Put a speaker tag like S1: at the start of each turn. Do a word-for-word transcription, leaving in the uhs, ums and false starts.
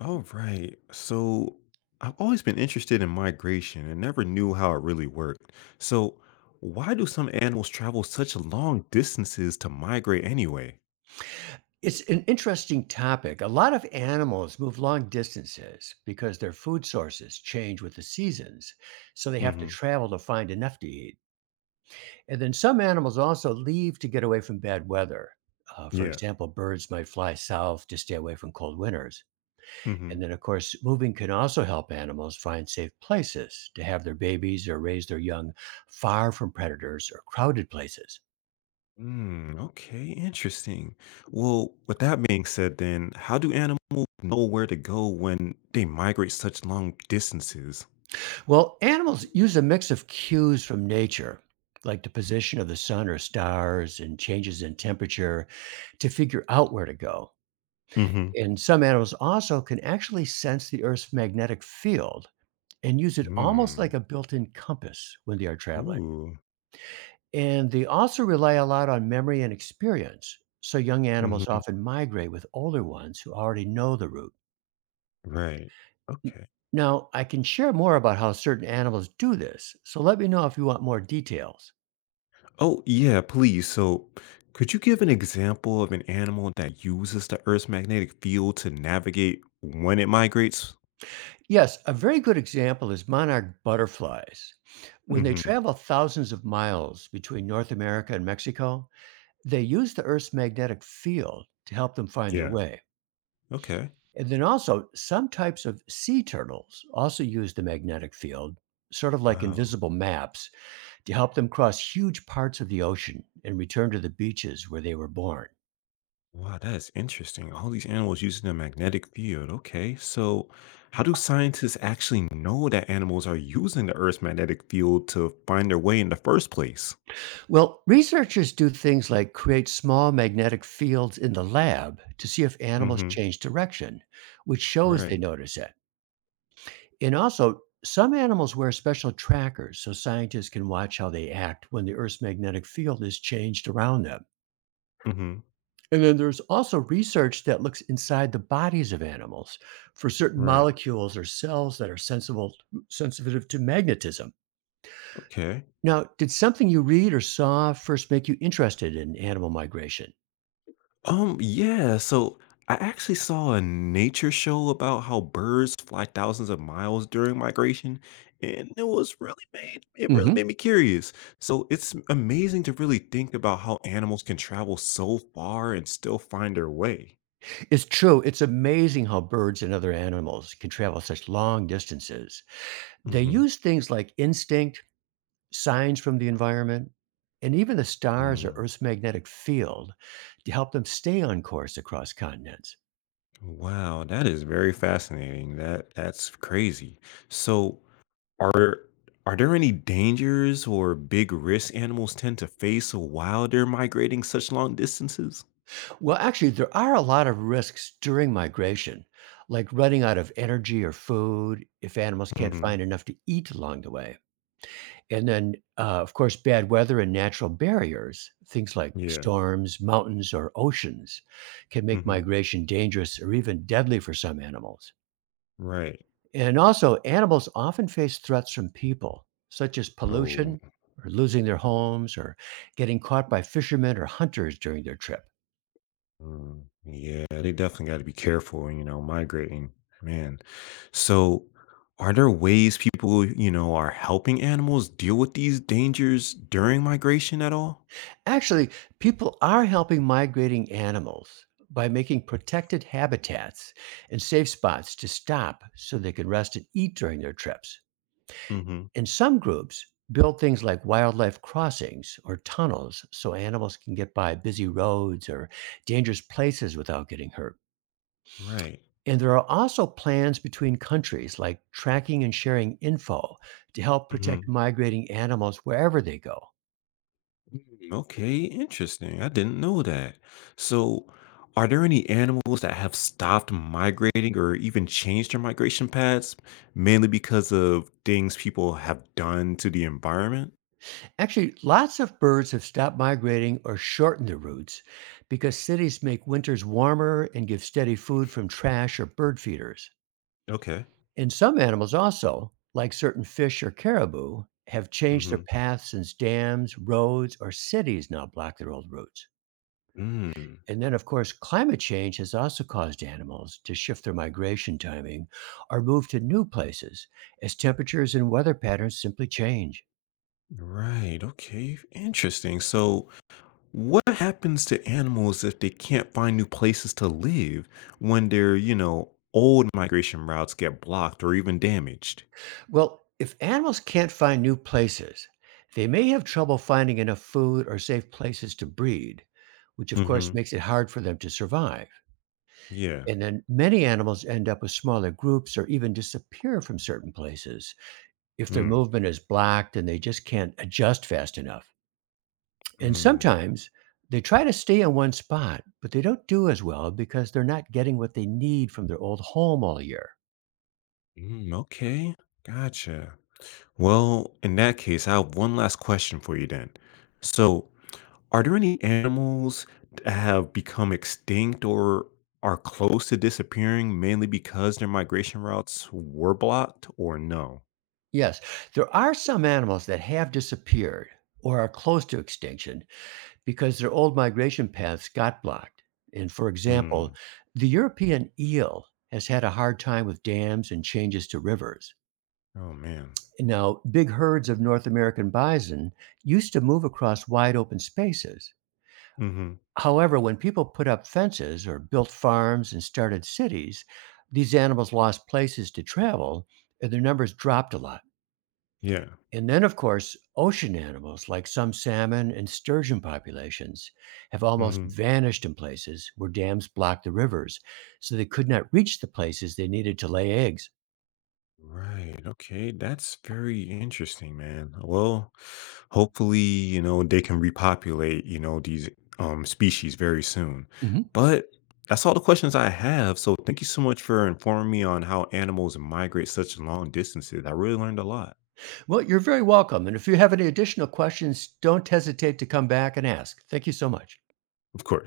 S1: All right. So I've always been interested in migration and never knew how it really worked. So why do some animals travel such long distances to migrate anyway?
S2: It's an interesting topic. A lot of animals move long distances because their food sources change with the seasons, so they have to
S1: Mm-hmm.
S2: travel to find enough to eat. And then some animals also leave to get away from bad weather. Uh, for
S1: Yeah.
S2: example, birds might fly south to stay away from cold winters. And
S1: Mm-hmm.
S2: then, of course, moving can also help animals find safe places to have their babies or raise their young far from predators or crowded places.
S1: Mm, okay, interesting. Well, with that being said, then, how do animals know where to go when they migrate such long distances?
S2: Well, animals use a mix of cues from nature, like the position of the sun or stars and changes in temperature, to figure out where to go.
S1: Mm-hmm.
S2: And some animals also can actually sense the Earth's magnetic field and use it almost
S1: Mm.
S2: like a built in compass when they are traveling.
S1: Ooh.
S2: And they also rely a lot on memory and experience. So young animals
S1: Mm-hmm.
S2: often migrate with older ones who already know the route.
S1: Right.
S2: N-
S1: Okay.
S2: Now, I can share more about how certain animals do this. So let me know if you want more details.
S1: Oh, yeah, please. So, could you give an example of an animal that uses the Earth's magnetic field to navigate when it migrates?
S2: Yes, a very good example is monarch butterflies. When they
S1: Hmm.
S2: travel thousands of miles between North America and Mexico, they use the Earth's magnetic field to help them find their
S1: Yeah.
S2: way.
S1: Okay.
S2: And then also, some types of sea turtles also use the magnetic field, sort of like
S1: Wow.
S2: invisible maps, to help them cross huge parts of the ocean and return to the beaches where they were born.
S1: Wow, that's interesting. All these animals using the magnetic field. Okay. So, how do scientists actually know that animals are using the Earth's magnetic field to find their way in the first place?
S2: Well, researchers do things like create small magnetic fields in the lab to see if animals
S1: Hmm.
S2: change direction, which shows they
S1: Right.
S2: notice it. And also, some animals wear special trackers so scientists can watch how they act when the Earth's magnetic field is changed around them.
S1: Hmm.
S2: And then there's also research that looks inside the bodies of animals for certain
S1: Right.
S2: molecules or cells that are sensible, sensitive to magnetism.
S1: Okay.
S2: Now, did something you read or saw first make you interested in animal migration?
S1: Um, yeah, so I actually saw a nature show about how birds fly thousands of miles during migration, and it was really made it really
S2: Hmm.
S1: made me curious. So it's amazing to really think about how animals can travel so far and still find their way.
S2: It's true. It's amazing how birds and other animals can travel such long distances. They
S1: Hmm.
S2: use things like instinct, signs from the environment, and even the stars or
S1: Mm.
S2: Earth's magnetic field to help them stay on course across continents.
S1: Wow, that is very fascinating. That that's crazy. So are are there any dangers or big risks animals tend to face while they're migrating such long distances?
S2: Well, actually, there are a lot of risks during migration, like running out of energy or food if animals can't
S1: Mhm.
S2: find enough to eat along the way. And then, uh, of course, bad weather and natural barriers, things like
S1: Yeah.
S2: storms, mountains, or oceans, can make
S1: Mhm.
S2: migration dangerous or even deadly for some animals.
S1: Right.
S2: And also, animals often face threats from people, such as
S1: Oh,
S2: pollution or losing their homes or getting caught by fishermen or hunters during their trip.
S1: mm, yeah. They definitely got to be careful, you know, migrating. Man. So, are there ways people, you know, are helping animals deal with these dangers during migration at all?
S2: Actually, people are helping migrating animals by making protected habitats and safe spots to stop so they can rest and eat during their trips.
S1: Mhm.
S2: And some groups build things like wildlife crossings or tunnels so animals can get by busy roads or dangerous places without getting hurt.
S1: Right.
S2: And there are also plans between countries, like tracking and sharing info to help protect
S1: Mhm.
S2: migrating animals wherever they go.
S1: Mm, okay, interesting. I didn't know that. So, are there any animals that have stopped migrating or even changed their migration paths, mainly because of things people have done to the environment?
S2: Actually, lots of birds have stopped migrating or shortened their routes because cities make winters warmer and give steady food from trash or bird feeders.
S1: Okay.
S2: And some animals also, like certain fish or caribou, have changed their
S1: Mm-hmm.
S2: paths since dams, roads, or cities now block their old routes.
S1: Mm,
S2: And then, of course, climate change has also caused animals to shift their migration timing or move to new places as temperatures and weather patterns simply change.
S1: right. Okay. Interesting. So, what happens to animals if they can't find new places to live when their, you know, old migration routes get blocked or even damaged?
S2: Well, if animals can't find new places, they may have trouble finding enough food or safe places to breed, which of course
S1: Mm-hmm.
S2: makes it hard for them to survive.
S1: Yeah.
S2: And then many animals end up with smaller groups or even disappear from certain places if their
S1: Hmm.
S2: movement is blocked and they just can't adjust fast enough. And
S1: Mm.
S2: sometimes they try to stay in one spot, but they don't do as well because they're not getting what they need from their old home all year.
S1: Mm, okay, gotcha. Well, in that case, I have one last question for you then. So, are there any animals that have become extinct or are close to disappearing mainly because their migration routes were blocked or no?
S2: Yes, there are some animals that have disappeared or are close to extinction because their old migration paths got blocked. And for example,
S1: Mm.
S2: the European eel has had a hard time with dams and changes to rivers.
S1: Oh, man.
S2: Now, big herds of North American bison used to move across wide open spaces.
S1: Mm-hmm.
S2: However, when people put up fences or built farms and started cities, these animals lost places to travel and their numbers dropped a lot.
S1: Yeah.
S2: And then, of course, ocean animals like some salmon and sturgeon populations have almost
S1: Mm-hmm.
S2: vanished in places where dams blocked the rivers, so they could not reach the places they needed to lay eggs.
S1: Right. Okay. That's very interesting, man. Well, hopefully you know they can repopulate you know these um species very soon,
S2: Hmm.
S1: but that's all the questions I have, so thank you so much for informing me on how animals migrate such long distances. I really learned a lot.
S2: Well, you're very welcome. And if you have any additional questions, don't hesitate to come back and ask. Thank you so much.
S1: Of course.